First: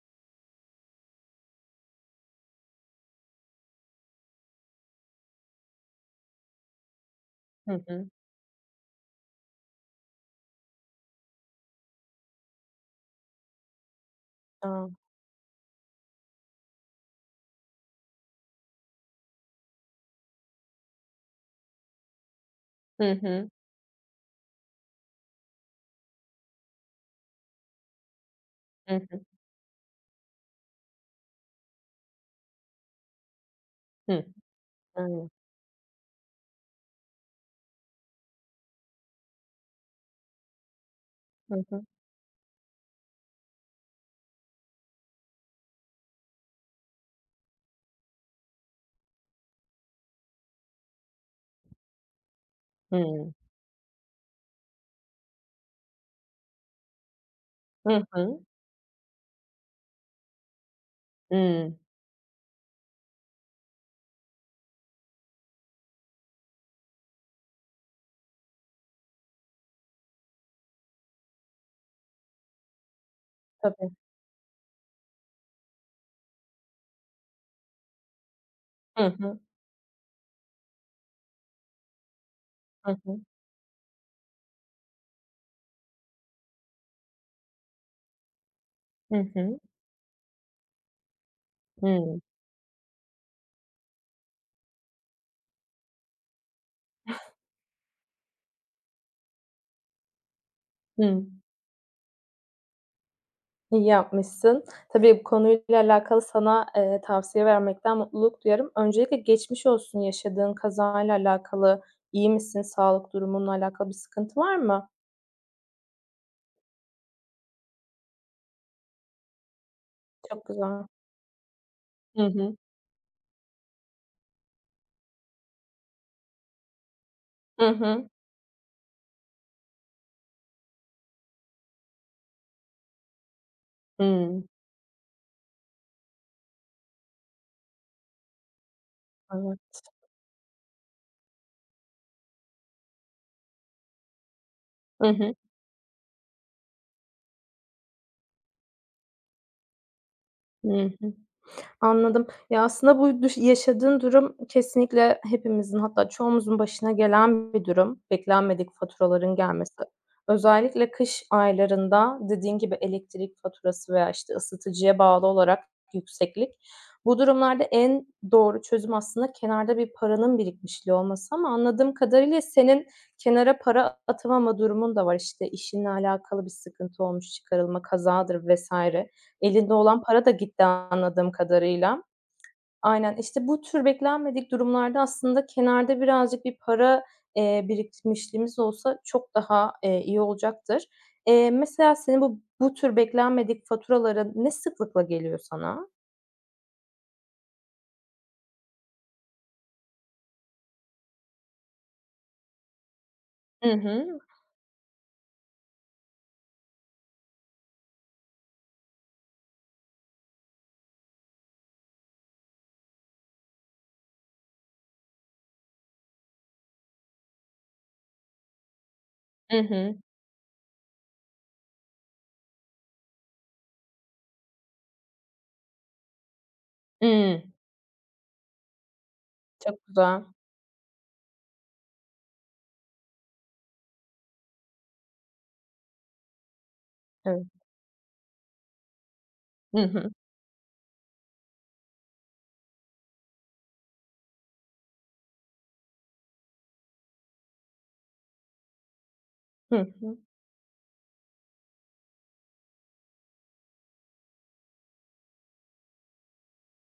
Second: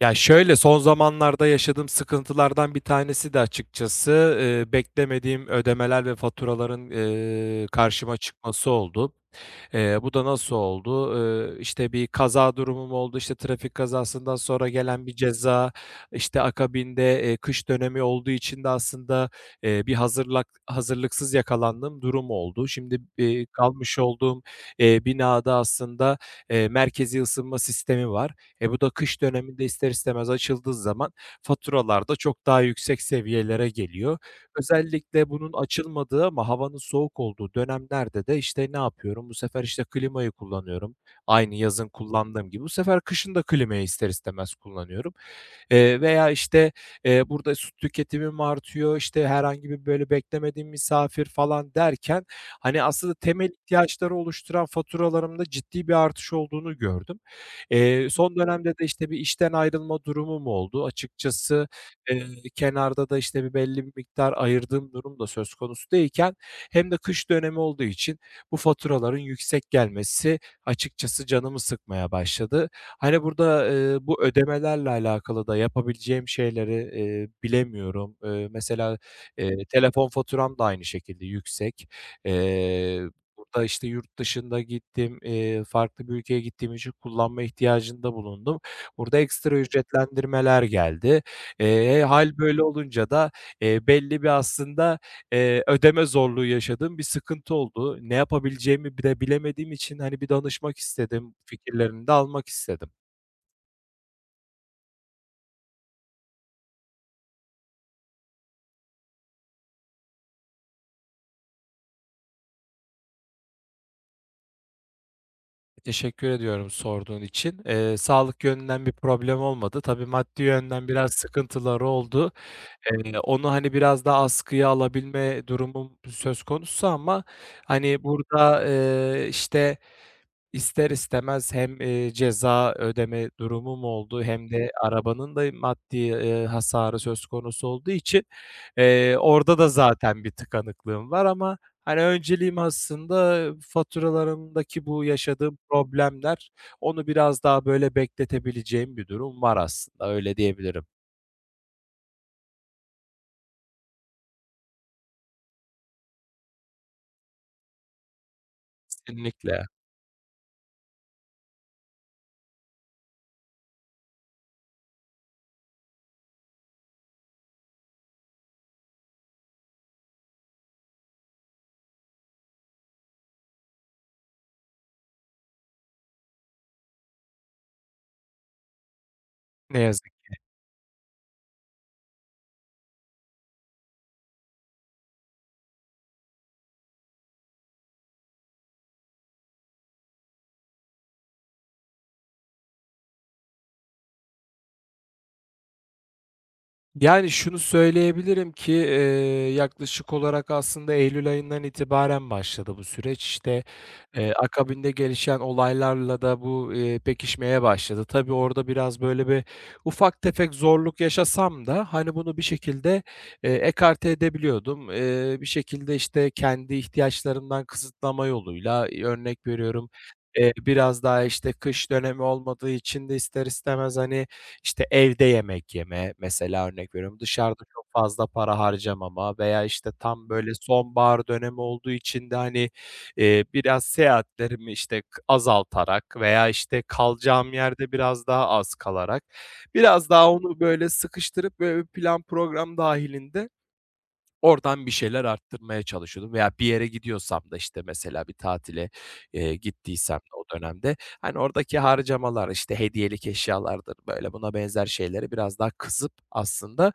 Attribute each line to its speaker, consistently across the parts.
Speaker 1: Ya şöyle son zamanlarda yaşadığım sıkıntılardan bir tanesi de açıkçası, beklemediğim ödemeler ve faturaların,
Speaker 2: Hı hı.
Speaker 1: karşıma çıkması oldu. Bu da nasıl oldu? İşte bir kaza durumum oldu, işte trafik kazasından sonra
Speaker 2: A!
Speaker 1: gelen bir ceza. İşte akabinde, kış dönemi olduğu için de aslında, bir hazırlıksız yakalandığım durum oldu. Şimdi,
Speaker 2: Hı hı.
Speaker 1: kalmış olduğum, binada aslında, merkezi ısınma sistemi var. Bu da
Speaker 2: Hı hı.
Speaker 1: kış döneminde ister istemez açıldığı zaman faturalar da çok daha yüksek seviyelere geliyor.
Speaker 2: Hı.
Speaker 1: Özellikle
Speaker 2: Aynen.
Speaker 1: bunun açılmadığı ama havanın soğuk olduğu dönemlerde de, işte, ne yapıyorum? Bu sefer, işte, klimayı kullanıyorum.
Speaker 2: Hı
Speaker 1: Aynı
Speaker 2: hı.
Speaker 1: yazın kullandığım gibi bu sefer kışın da klimayı ister istemez kullanıyorum. Veya, işte, burada su tüketimim artıyor. İşte herhangi bir, böyle, beklemediğim misafir falan derken, hani, aslında
Speaker 2: Hıı.
Speaker 1: temel ihtiyaçları oluşturan faturalarımda ciddi bir artış olduğunu gördüm.
Speaker 2: Hı
Speaker 1: Son
Speaker 2: hı.
Speaker 1: dönemde de, işte, bir işten ayrılma durumum oldu. Açıkçası,
Speaker 2: Hıı.
Speaker 1: eee, kenarda da, işte, bir belli bir miktar ayırdığım durum da söz konusu değilken hem de kış dönemi olduğu için bu faturaların yüksek gelmesi açıkçası canımı sıkmaya başladı. Hani, burada,
Speaker 2: Tabii.
Speaker 1: bu ödemelerle alakalı da yapabileceğim şeyleri, bilemiyorum. Mesela,
Speaker 2: Hı hı.
Speaker 1: telefon faturam da aynı şekilde yüksek.
Speaker 2: Hı
Speaker 1: Eee
Speaker 2: hı.
Speaker 1: Burada, işte, yurt dışında gittim, farklı bir ülkeye gittiğim için kullanma ihtiyacında bulundum.
Speaker 2: Hı
Speaker 1: Burada
Speaker 2: hı.
Speaker 1: ekstra ücretlendirmeler geldi.
Speaker 2: Hıı.
Speaker 1: Hâl böyle olunca da, belli bir aslında, ödeme zorluğu yaşadığım bir sıkıntı oldu. Ne yapabileceğimi bile bilemediğim için, hani, bir danışmak
Speaker 2: Hıı.
Speaker 1: istedim, fikirlerini de almak istedim.
Speaker 2: İyi yapmışsın. Tabii bu konuyla alakalı sana, tavsiye vermekten mutluluk duyarım. Öncelikle geçmiş olsun yaşadığın kazayla alakalı. İyi misin? Sağlık durumunla alakalı bir sıkıntı var mı?
Speaker 1: Teşekkür ediyorum sorduğun için. Sağlık yönünden bir problem olmadı. Tabii maddi
Speaker 2: Çok güzel.
Speaker 1: yönden biraz sıkıntıları
Speaker 2: Hı
Speaker 1: oldu.
Speaker 2: hı.
Speaker 1: Onu, hani, biraz daha askıya alabilme durumum söz konusu ama,
Speaker 2: Hı
Speaker 1: hani,
Speaker 2: hı.
Speaker 1: burada, işte, ister istemez hem, ceza ödeme durumum oldu
Speaker 2: Hıı.
Speaker 1: hem de arabanın da maddi, hasarı söz konusu olduğu için,
Speaker 2: Evet.
Speaker 1: orada da zaten bir tıkanıklığım var ama, hani, önceliğim aslında faturalarımdaki bu
Speaker 2: Hı hı.
Speaker 1: yaşadığım problemler. Onu biraz daha, böyle, bekletebileceğim bir durum var aslında, öyle
Speaker 2: Hı
Speaker 1: diyebilirim.
Speaker 2: hı. Anladım. Ya, aslında bu yaşadığın durum kesinlikle hepimizin hatta çoğumuzun başına gelen bir durum, beklenmedik faturaların
Speaker 1: Kesinlikle.
Speaker 2: gelmesi. Özellikle kış aylarında dediğin gibi elektrik faturası veya, işte, ısıtıcıya bağlı olarak yükseklik. Bu durumlarda en doğru çözüm aslında kenarda bir paranın birikmişliği olması ama anladığım kadarıyla senin kenara para atamama durumun da var. İşte, işinle alakalı bir sıkıntı olmuş, çıkarılma, kazadır vesaire. Elinde
Speaker 1: Ne
Speaker 2: olan
Speaker 1: yazık.
Speaker 2: para da gitti anladığım kadarıyla. Aynen, işte, bu tür beklenmedik durumlarda aslında kenarda birazcık bir para, birikmişliğimiz olsa çok daha, iyi olacaktır. Mesela senin bu tür beklenmedik faturaların ne sıklıkla geliyor sana?
Speaker 1: Yani şunu söyleyebilirim ki, yaklaşık olarak aslında eylül ayından itibaren başladı bu süreç. İşte,
Speaker 2: Hı hı.
Speaker 1: akabinde gelişen olaylarla da bu, pekişmeye başladı. Tabii orada biraz böyle bir ufak tefek zorluk yaşasam da, hani, bunu bir şekilde, ekarte edebiliyordum. Bir şekilde, işte, kendi ihtiyaçlarımdan kısıtlama yoluyla, örnek
Speaker 2: Hı
Speaker 1: veriyorum,
Speaker 2: hı.
Speaker 1: biraz daha, işte, kış dönemi olmadığı için de ister istemez, hani, işte, evde yemek yeme, mesela örnek veriyorum,
Speaker 2: Hımm.
Speaker 1: dışarıda çok fazla para harcamama veya,
Speaker 2: Çok
Speaker 1: işte,
Speaker 2: güzel.
Speaker 1: tam böyle sonbahar dönemi olduğu için de, hani, biraz seyahatlerimi, işte, azaltarak veya, işte,
Speaker 2: Evet.
Speaker 1: kalacağım yerde biraz daha az kalarak
Speaker 2: Hı
Speaker 1: biraz
Speaker 2: hı.
Speaker 1: daha onu böyle sıkıştırıp böyle bir plan program dâhilinde oradan bir şeyler arttırmaya çalışıyordum veya bir yere gidiyorsam da, işte, mesela bir tatile,
Speaker 2: Hı hı.
Speaker 1: gittiysem de o dönemde, hani, oradaki harcamalar, işte, hediyelik eşyalardır, böyle, buna benzer şeyleri biraz daha kızıp aslında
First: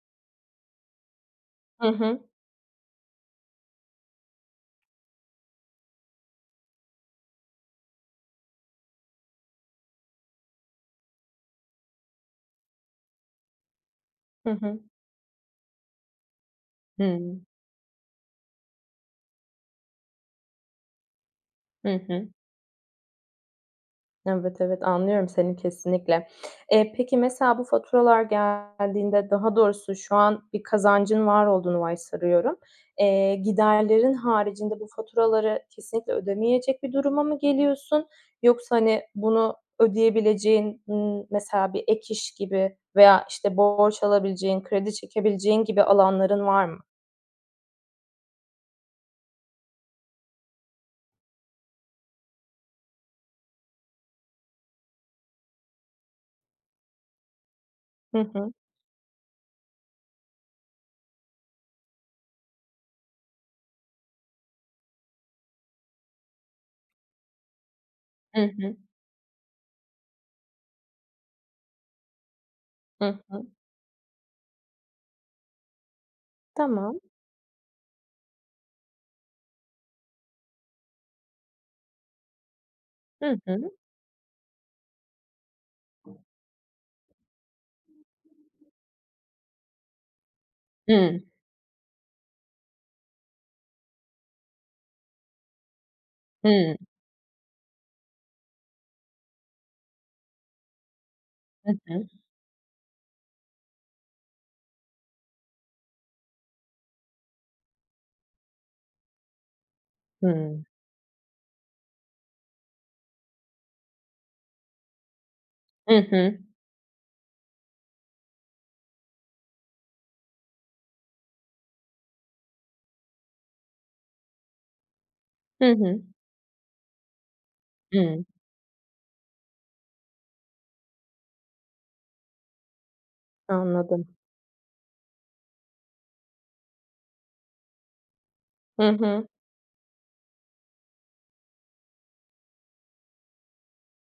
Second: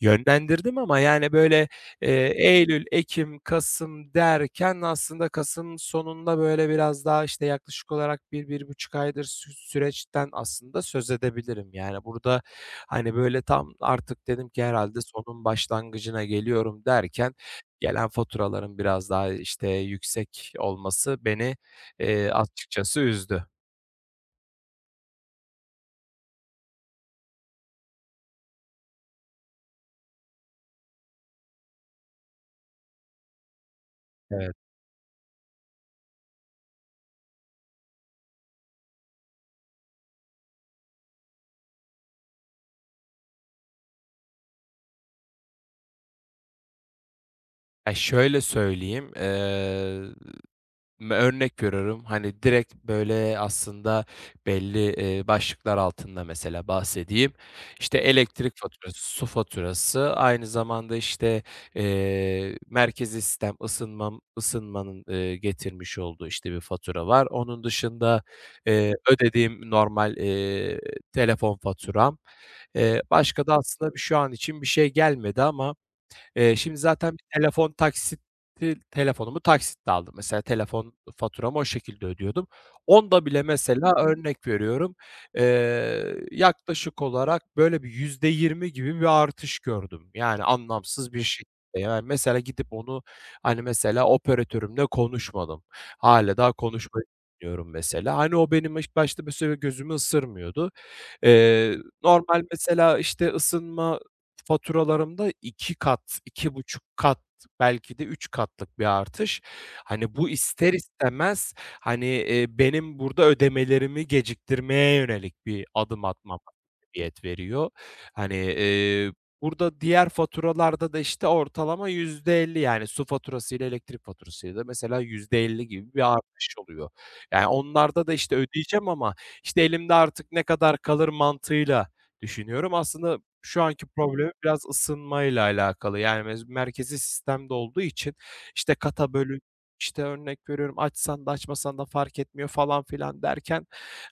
Speaker 1: yönlendirdim ama, yani, böyle,
Speaker 2: Hı hı.
Speaker 1: eylül, ekim, kasım derken aslında Kasım sonunda, böyle, biraz daha, işte, yaklaşık olarak bir 1,5 aydır süreçten aslında söz edebilirim. Yani, burada, hani, böyle, tam artık dedim
Speaker 2: Hı
Speaker 1: ki
Speaker 2: hı.
Speaker 1: herhalde sonun başlangıcına geliyorum derken
Speaker 2: Hımm.
Speaker 1: gelen faturaların biraz daha, işte, yüksek olması beni,
Speaker 2: Hı hı.
Speaker 1: açıkçası üzdü.
Speaker 2: Evet, evet, anlıyorum seni kesinlikle. Peki mesela bu faturalar geldiğinde, daha doğrusu şu an bir kazancın var olduğunu varsayıyorum. Giderlerin
Speaker 1: Evet.
Speaker 2: haricinde bu faturaları kesinlikle ödemeyecek bir duruma mı geliyorsun? Yoksa, hani, bunu ödeyebileceğin, mesela bir ek iş gibi veya, işte, borç alabileceğin, kredi çekebileceğin gibi alanların var mı?
Speaker 1: Ya, şöyle söyleyeyim, örnek görüyorum. Hani, direkt, böyle, aslında belli, başlıklar altında mesela bahsedeyim. İşte,
Speaker 2: Hı hı.
Speaker 1: elektrik faturası, su faturası, aynı zamanda, işte, merkezi sistem ısınmanın, getirmiş olduğu, işte, bir fatura var. Onun dışında,
Speaker 2: Hı hı.
Speaker 1: ödediğim normal, telefon faturam.
Speaker 2: Hı hı.
Speaker 1: Başka da aslında şu an için bir şey gelmedi ama, şimdi
Speaker 2: Tamam.
Speaker 1: zaten bir telefonumu taksitle aldım. Mesela telefon faturamı o şekilde ödüyordum. Onda
Speaker 2: Hı
Speaker 1: bile
Speaker 2: hı.
Speaker 1: mesela örnek veriyorum, yaklaşık olarak böyle bir %20 gibi bir artış gördüm. Yani anlamsız
Speaker 2: Hıı.
Speaker 1: bir şekilde. Yani mesela gidip onu, hani, mesela operatörümle konuşmadım. Hâlâ daha
Speaker 2: Hı
Speaker 1: konuşmayı düşünüyorum mesela. Hani, o benim ilk başta mesela gözümü ısırmıyordu.
Speaker 2: hı.
Speaker 1: Normal mesela, işte, ısınma faturalarımda 2 kat, 2,5 kat belki de 3 katlık bir artış. Hani, bu
Speaker 2: Hıı.
Speaker 1: ister istemez, hani, benim burada ödemelerimi geciktirmeye yönelik bir
Speaker 2: Hı
Speaker 1: adım
Speaker 2: hı.
Speaker 1: atmama sebebiyet veriyor. Hani, burada diğer faturalarda da, işte, ortalama %50 yani su faturasıyla elektrik faturasıyla da mesela yüzde
Speaker 2: Hı
Speaker 1: elli gibi
Speaker 2: hı.
Speaker 1: bir artış oluyor. Yani
Speaker 2: Hı.
Speaker 1: onlarda da,
Speaker 2: hı.
Speaker 1: işte, ödeyeceğim ama, işte, elimde artık ne kadar kalır mantığıyla düşünüyorum. Aslında şu anki
Speaker 2: Anladım.
Speaker 1: problemi biraz ısınmayla alakalı. Yani merkezi sistemde olduğu için, işte,
Speaker 2: Hı
Speaker 1: kata
Speaker 2: hı.
Speaker 1: bölü, işte, örnek veriyorum, açsan da açmasan da fark etmiyor falan filan derken,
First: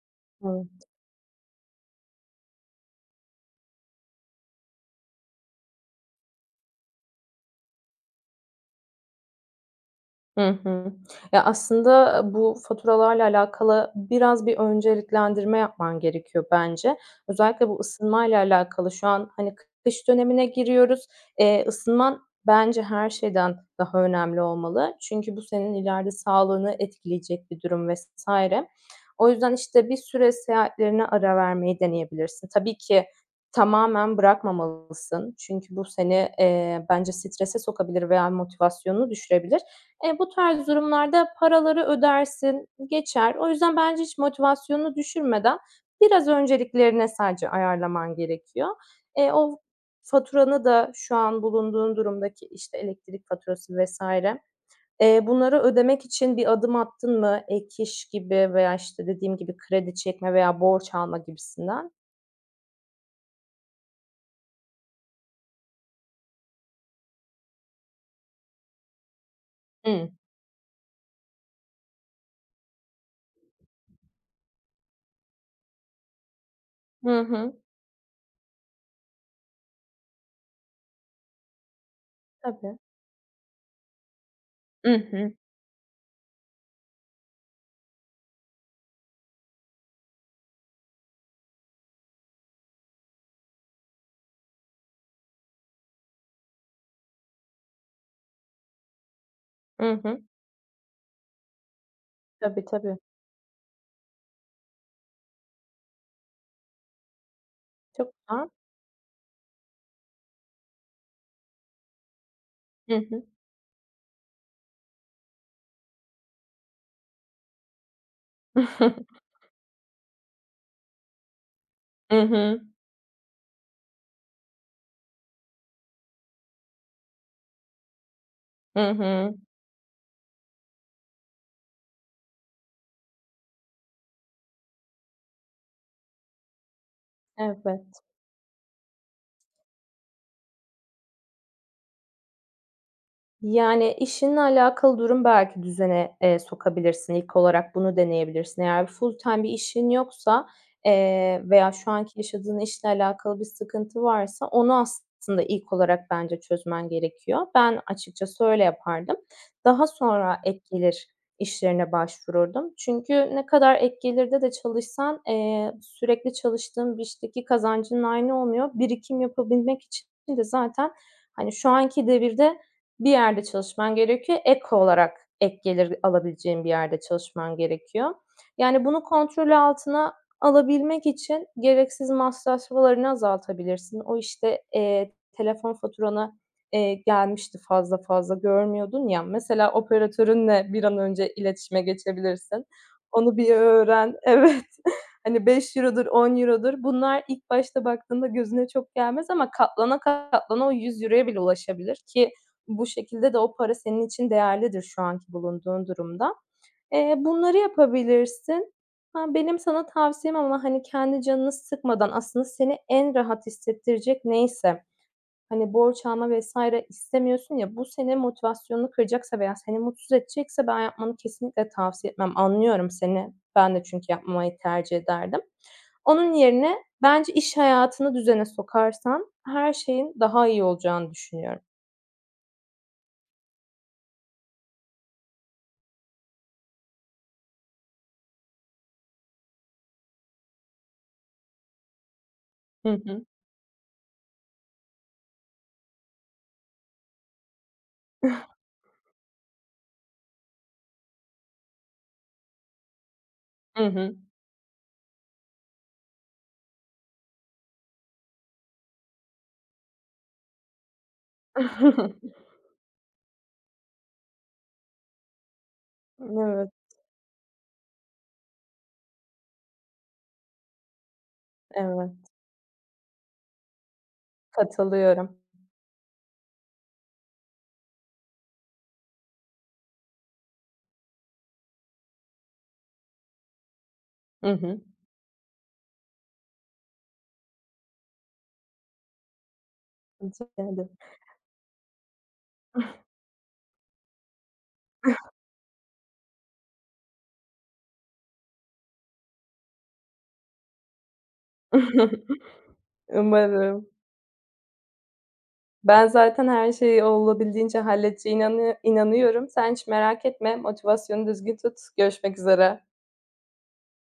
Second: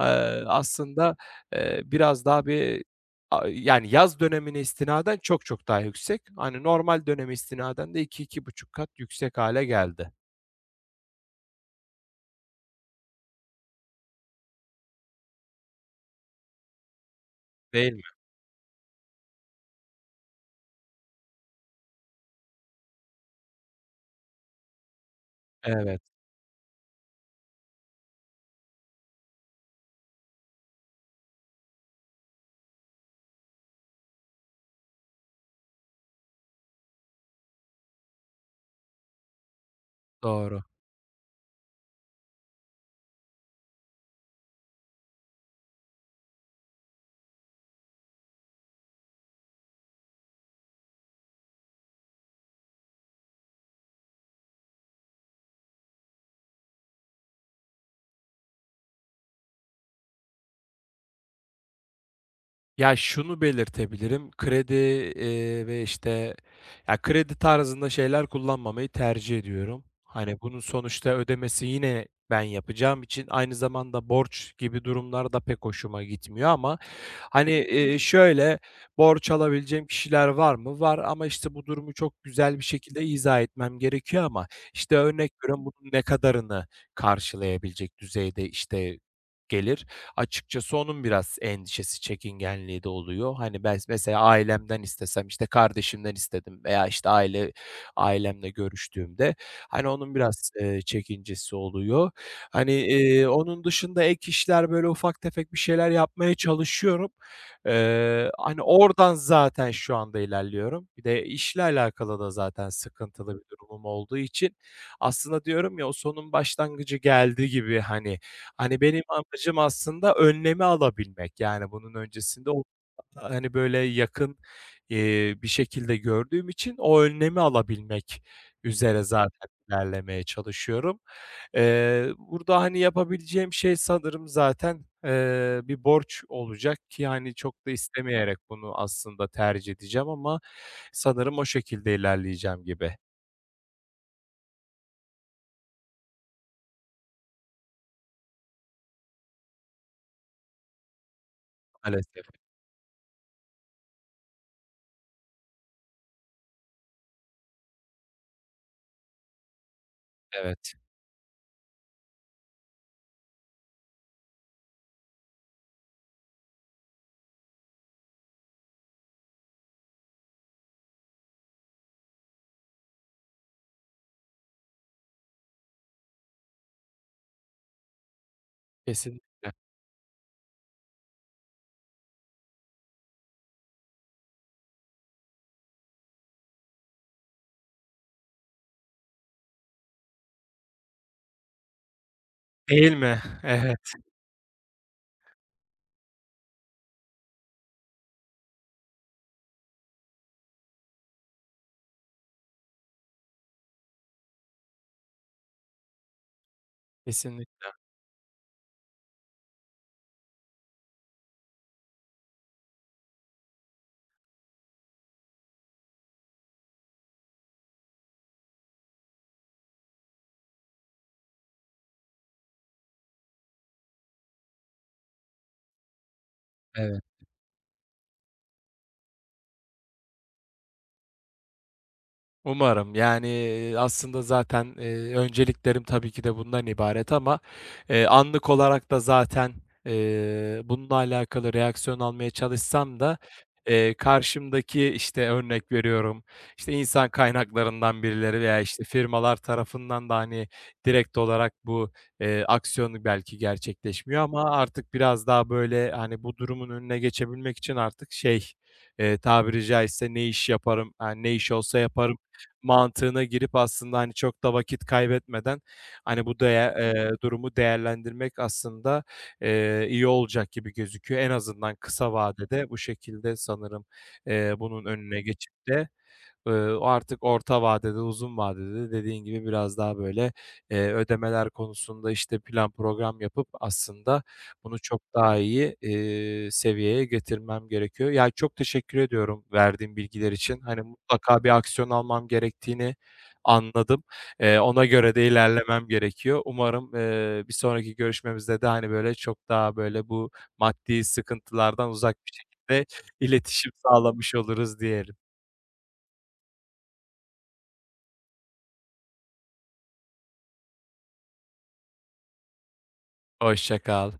Speaker 1: eee,
Speaker 2: Evet.
Speaker 1: aslında, biraz daha bir yani yaz dönemine istinaden çok çok daha yüksek. Hani, normal döneme istinaden de iki 2,5 kat yüksek hale geldi,
Speaker 2: Hı hı. Ya, aslında bu faturalarla alakalı biraz bir önceliklendirme yapman gerekiyor bence. Özellikle bu
Speaker 1: değil mi?
Speaker 2: ısınmayla alakalı şu an, hani, kış dönemine giriyoruz. Isınman bence her şeyden daha önemli olmalı. Çünkü bu senin
Speaker 1: Evet,
Speaker 2: ileride sağlığını etkileyecek bir durum vesaire. O yüzden, işte, bir süre seyahatlerine ara vermeyi deneyebilirsin. Tabii ki tamamen bırakmamalısın. Çünkü bu seni, bence strese sokabilir veya motivasyonunu düşürebilir. Bu
Speaker 1: doğru.
Speaker 2: tarz durumlarda paraları ödersin, geçer. O yüzden bence hiç motivasyonunu düşürmeden biraz önceliklerine sadece ayarlaman gerekiyor. O faturanı da şu an bulunduğun durumdaki, işte, elektrik faturası vesaire, bunları ödemek için bir adım attın mı? Ek iş gibi veya, işte, dediğim gibi kredi çekme veya borç alma gibisinden?
Speaker 1: Ya, şunu belirtebilirim, kredi, ve, işte, ya, kredi tarzında şeyler kullanmamayı tercih ediyorum.
Speaker 2: Hıı.
Speaker 1: Hani, bunun sonuçta ödemesi yine ben yapacağım için aynı zamanda borç gibi durumlar da pek hoşuma gitmiyor ama,
Speaker 2: Hı
Speaker 1: hani,
Speaker 2: hı.
Speaker 1: şöyle, borç alabileceğim kişiler var mı? Var ama, işte, bu durumu çok güzel bir
Speaker 2: Tabii.
Speaker 1: şekilde izah etmem gerekiyor ama,
Speaker 2: I
Speaker 1: işte,
Speaker 2: hı.
Speaker 1: örnek veriyorum, bunun ne kadarını karşılayabilecek düzeyde, işte, gelir? Açıkçası onun biraz endişesi, çekingenliği de oluyor. Hani ben mesela ailemden istesem, işte kardeşimden istedim veya işte ailemle görüştüğümde,
Speaker 2: I
Speaker 1: hani onun
Speaker 2: hı.
Speaker 1: biraz, çekincesi oluyor.
Speaker 2: Tabii,
Speaker 1: Hani,
Speaker 2: tabii.
Speaker 1: onun dışında ek işler, böyle ufak tefek bir şeyler yapmaya çalışıyorum.
Speaker 2: Çok güzel.
Speaker 1: Hani oradan zaten şu anda ilerliyorum. Bir de işle alakalı da zaten
Speaker 2: Hı hı.
Speaker 1: sıkıntılı bir durumum olduğu için aslında diyorum ya, o sonun başlangıcı geldi gibi hani. Hani, benim amacım aslında önlemi alabilmek. Yani, bunun
Speaker 2: Hı
Speaker 1: öncesinde
Speaker 2: hı.
Speaker 1: o, hani, böyle yakın, bir şekilde gördüğüm için o önlemi alabilmek
Speaker 2: Hı
Speaker 1: üzere
Speaker 2: hı.
Speaker 1: zaten ilerlemeye çalışıyorum. Burada, hani, yapabileceğim şey sanırım zaten, bir borç olacak ki, hani, çok da
Speaker 2: Evet.
Speaker 1: istemeyerek bunu aslında tercih edeceğim ama sanırım o şekilde ilerleyeceğim gibi.
Speaker 2: Yani, işinle alakalı durum belki düzene, sokabilirsin. İlk olarak bunu deneyebilirsin. Eğer full-time bir işin yoksa, veya şu anki
Speaker 1: Maalesef.
Speaker 2: yaşadığın işle alakalı bir sıkıntı varsa onu aslında ilk olarak bence çözmen gerekiyor. Ben açıkçası öyle yapardım. Daha sonra ek
Speaker 1: Evet,
Speaker 2: gelir işlerine başvururdum. Çünkü ne kadar ek gelirde de çalışsan, sürekli çalıştığın bir işteki kazancın aynı olmuyor. Birikim yapabilmek için de zaten, hani, şu anki devirde bir yerde çalışman gerekiyor. Ek olarak ek gelir alabileceğin bir yerde çalışman gerekiyor. Yani bunu
Speaker 1: kesinlikle.
Speaker 2: kontrol altına alabilmek için gereksiz masraflarını azaltabilirsin. O, işte, telefon faturana, gelmişti fazla fazla görmüyordun ya, mesela operatörünle bir an önce iletişime geçebilirsin.
Speaker 1: Değil mi?
Speaker 2: Onu bir
Speaker 1: Evet,
Speaker 2: öğren. Evet. Hani beş eurodur, on €10'dur. Bunlar ilk başta baktığında gözüne çok gelmez ama katlana katlana o €100'ya bile ulaşabilir ki bu şekilde de o para senin için değerlidir şu anki bulunduğun durumda. Bunları
Speaker 1: kesinlikle.
Speaker 2: yapabilirsin. Ha, benim sana tavsiyem ama, hani, kendi canını sıkmadan aslında seni en rahat hissettirecek neyse, hani, borç alma vs. istemiyorsun ya, bu senin motivasyonunu kıracaksa veya seni mutsuz edecekse ben yapmanı kesinlikle tavsiye etmem. Anlıyorum seni. Ben de çünkü yapmamayı tercih ederdim. Onun yerine
Speaker 1: Evet.
Speaker 2: bence iş hayatını düzene sokarsan her şeyin daha iyi olacağını düşünüyorum.
Speaker 1: Umarım. Yani, aslında zaten, önceliklerim tabii ki de bundan ibaret ama, anlık olarak da zaten, bununla alakalı reaksiyon almaya
Speaker 2: Hı
Speaker 1: çalışsam da,
Speaker 2: hı.
Speaker 1: karşımdaki, işte, örnek veriyorum, işte, insan kaynaklarından birileri veya, işte, firmalar tarafından da, hani, direkt olarak bu, aksiyonu belki
Speaker 2: Hı hı.
Speaker 1: gerçekleşmiyor ama artık biraz daha, böyle, hani, bu durumun önüne geçebilmek için artık şey, tabiri caizse ne iş yaparım, hani, ne iş olsa yaparım mantığına girip aslında, hani, çok da vakit kaybetmeden, hani, bu
Speaker 2: Evet,
Speaker 1: değe durumu değerlendirmek aslında, iyi olacak gibi gözüküyor. En azından
Speaker 2: evet.
Speaker 1: kısa vadede bu şekilde sanırım, bunun önüne
Speaker 2: Katılıyorum.
Speaker 1: geçip de o artık orta vadede, uzun vadede dediğin gibi biraz daha böyle, ödemeler konusunda, işte, plan program yapıp aslında
Speaker 2: Hı
Speaker 1: bunu
Speaker 2: hı.
Speaker 1: çok daha iyi, seviyeye getirmem gerekiyor. Ya, çok teşekkür ediyorum verdiğin bilgiler
Speaker 2: Rica
Speaker 1: için. Hani,
Speaker 2: ederim.
Speaker 1: mutlaka bir aksiyon almam gerektiğini anladım. Ona göre de ilerlemem gerekiyor. Umarım, bir sonraki görüşmemizde de, hani, böyle, çok daha böyle bu maddi sıkıntılardan uzak bir şekilde iletişim
Speaker 2: Umarım.
Speaker 1: sağlamış oluruz diyelim.
Speaker 2: Ben zaten her şeyi olabildiğince halledeceğine inanıyorum. Sen hiç merak etme, motivasyonu düzgün tut. Görüşmek üzere.
Speaker 1: Hoşça kal.